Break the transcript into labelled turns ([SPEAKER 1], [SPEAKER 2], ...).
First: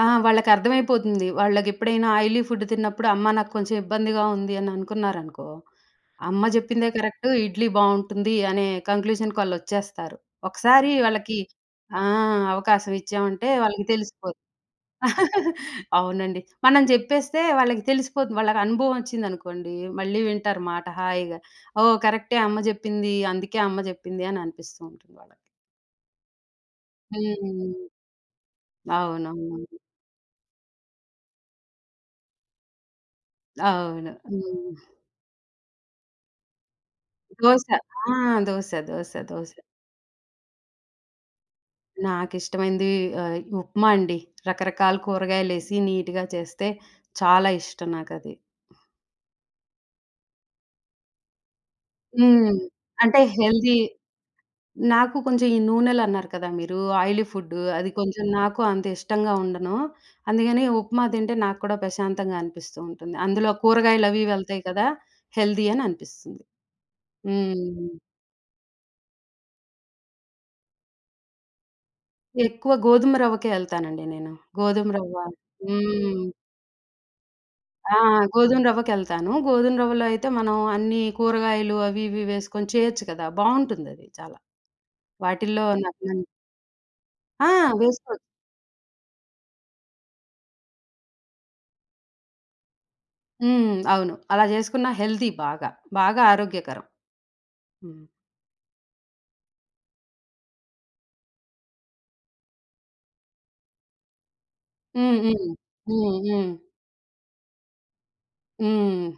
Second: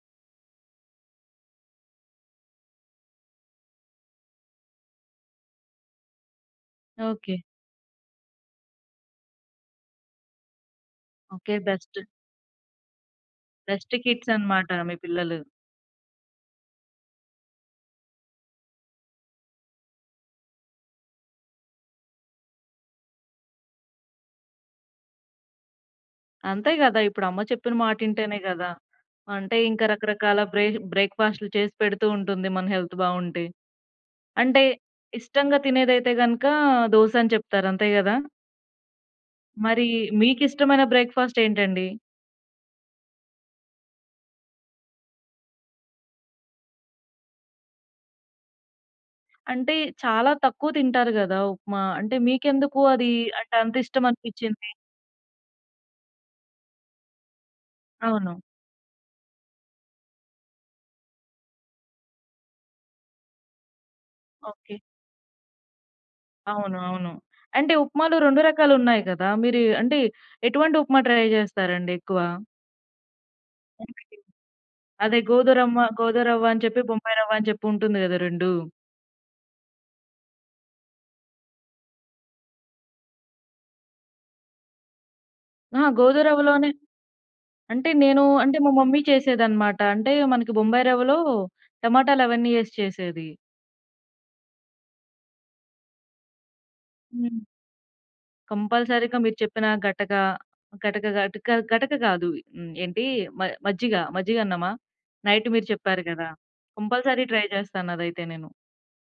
[SPEAKER 1] ఆ! వాళ్ళకర్థమైపోతుంది. వాళ్ళకెప్పుడైనా oily food తిన్నప్పుడు అమ్మ నాక్కొంచెం ఇబ్బందిగా ఉంది అని అనుకున్నారనుకో, "అమ్మ చెప్పిందే కరెక్టు
[SPEAKER 2] ఓకే.
[SPEAKER 1] ఇడ్లీ బావుంటుంది" అనే కంక్లూజన్‌కాళ్ళొచ్చేస్తారు. ఒకసారి వాళ్ళకి
[SPEAKER 2] ఓకే.
[SPEAKER 1] ఆ!
[SPEAKER 2] బెస్టు.
[SPEAKER 1] అవకాశం ఇచ్చామంటే వాళ్ళకి
[SPEAKER 2] బెస్ట్
[SPEAKER 1] తెలిసిపో
[SPEAKER 2] కిడ్సనమాట మీ పిల్లలు.
[SPEAKER 1] అవునండి. మనం జెప్పేస్తే వాళ్ళకి తెలిసిపోతు వాళ్ళకు అనుభవమొచ్చిందనుకోండి మళ్ళీ వింటారు మాట హాయిగా. "ఓహ్! కరెక్టె అమ్మ జెప్పింది. అందుకే అమ్మ జెప్పిందని అనిపిస్తూ ఉంటుంది వాళ్ళకి."
[SPEAKER 2] అంతే గదా! ఇప్పుడు అమ్మ
[SPEAKER 1] హ్మ్.
[SPEAKER 2] చెప్పిన మాట వింటేనే గదా! అంటే
[SPEAKER 1] అవునవును.
[SPEAKER 2] ఇంక రకరకాల బ్రే బ్రేక్‌ఫాస్టులు చేసి పెడుతూ ఉంటుంది. మన హెల్త్ బావుంటే
[SPEAKER 1] అవును.
[SPEAKER 2] అంటే
[SPEAKER 1] హ్మ్.
[SPEAKER 2] ఇష్టంగా తినేదైతే గనుక దోసని
[SPEAKER 1] దోస.
[SPEAKER 2] చెప్తారు. అంతే
[SPEAKER 1] ఆ!
[SPEAKER 2] గదా!
[SPEAKER 1] దోస, దోస, దోస.
[SPEAKER 2] మరీ మీకిష్టమైన బ్రేక్‌ఫాస్టేంటండి?
[SPEAKER 1] నాకిష్టమైంది ఆహ్, ఉప్మాండి. రకరకాల కూరగాయలేసి నీట్‌గా చేస్తే చాలా ఇష్టం నాకది.
[SPEAKER 2] అంటే చాలా తక్కువ తింటారు గదా! ఉప్మా? అంటే
[SPEAKER 1] హ్మ్.
[SPEAKER 2] మీకెందుకు అది
[SPEAKER 1] అంటే
[SPEAKER 2] అంటే
[SPEAKER 1] హెల్తీ
[SPEAKER 2] అంతిష్టమనిపిచింది?
[SPEAKER 1] నాకు కొంచెం ఈ నూనెలన్నారు కదా! మీరు ఆయిలీ ఫుడు. అది కొంచెం
[SPEAKER 2] అవును.
[SPEAKER 1] నాకు అంత ఇష్టంగా ఉండను. అందుకని ఉప్మా తింటే నాక్కూడా పశాంతంగా అనిపిస్తూ ఉంటుంది. అందులో కూరగాయలవి వెళ్తాయి
[SPEAKER 2] ఓకే.
[SPEAKER 1] కదా! హెల్తీ అని అనిపిస్తుంది.
[SPEAKER 2] అవును. అవును.
[SPEAKER 1] హ్మ్.
[SPEAKER 2] అంటే ఉప్మాలు 2 రకాలున్నాయి గదా! మీరు అంటే ఎటువంటి ఉప్మా ట్రై జేస్తారండి ఎక్కువ?
[SPEAKER 1] ఎక్కువ గోధుమ రవ్వకే ఎళ్తానండి
[SPEAKER 2] ఓకే.
[SPEAKER 1] నేను. గోధుమ రవ్వ
[SPEAKER 2] అదే గోధురమ్మ
[SPEAKER 1] హ్మ్.
[SPEAKER 2] గోదురవ్వ అని చెప్పి, బొంబాయి రవ్వ అని చెప్పి
[SPEAKER 1] ఆ!
[SPEAKER 2] ఉంటుంది గదా! రెండు.
[SPEAKER 1] గోధుమ రవ్వకెళ్తాను. గోధుమ రవ్వలో అయితే మనం అన్నీ కూరగాయలు అవి ఇవి వేసుకొని చేయొచ్చు గదా! బావుంటుందది. చాలా వాటిల్లో
[SPEAKER 2] ఆ!
[SPEAKER 1] న
[SPEAKER 2] గోధురవ్వలోనే
[SPEAKER 1] ఆ!
[SPEAKER 2] అంటే
[SPEAKER 1] వేసుకో
[SPEAKER 2] నేను అంటే మా మమ్మీ చేసేదన్నమాట అంటే మనకి బొంబాయి రవ్వలో టమాటాలు అవన్నీ ఎసి చేసేది.
[SPEAKER 1] హ్మ్. అవును. అలా జేసుకున్నా హెల్తీ బాగా. బాగా ఆరోగ్యకరం.
[SPEAKER 2] హ్మ్.
[SPEAKER 1] హ్మ్.
[SPEAKER 2] కంపల్సరీగా మీరు చెప్పిన గటక గటక, గటక గటక గాదు. హ్మ్. ఏంటీ మ మజ్జిగ, మజ్జిగన్నమా?
[SPEAKER 1] హ్మ్.
[SPEAKER 2] నైట్
[SPEAKER 1] హ్మ్.
[SPEAKER 2] మీరు చెప్పారు
[SPEAKER 1] హ్మ్.
[SPEAKER 2] గదా!
[SPEAKER 1] హ్మ్.
[SPEAKER 2] కంపల్సరీ ట్రై జేస్తానదైతే నేను.
[SPEAKER 1] హ్మ్.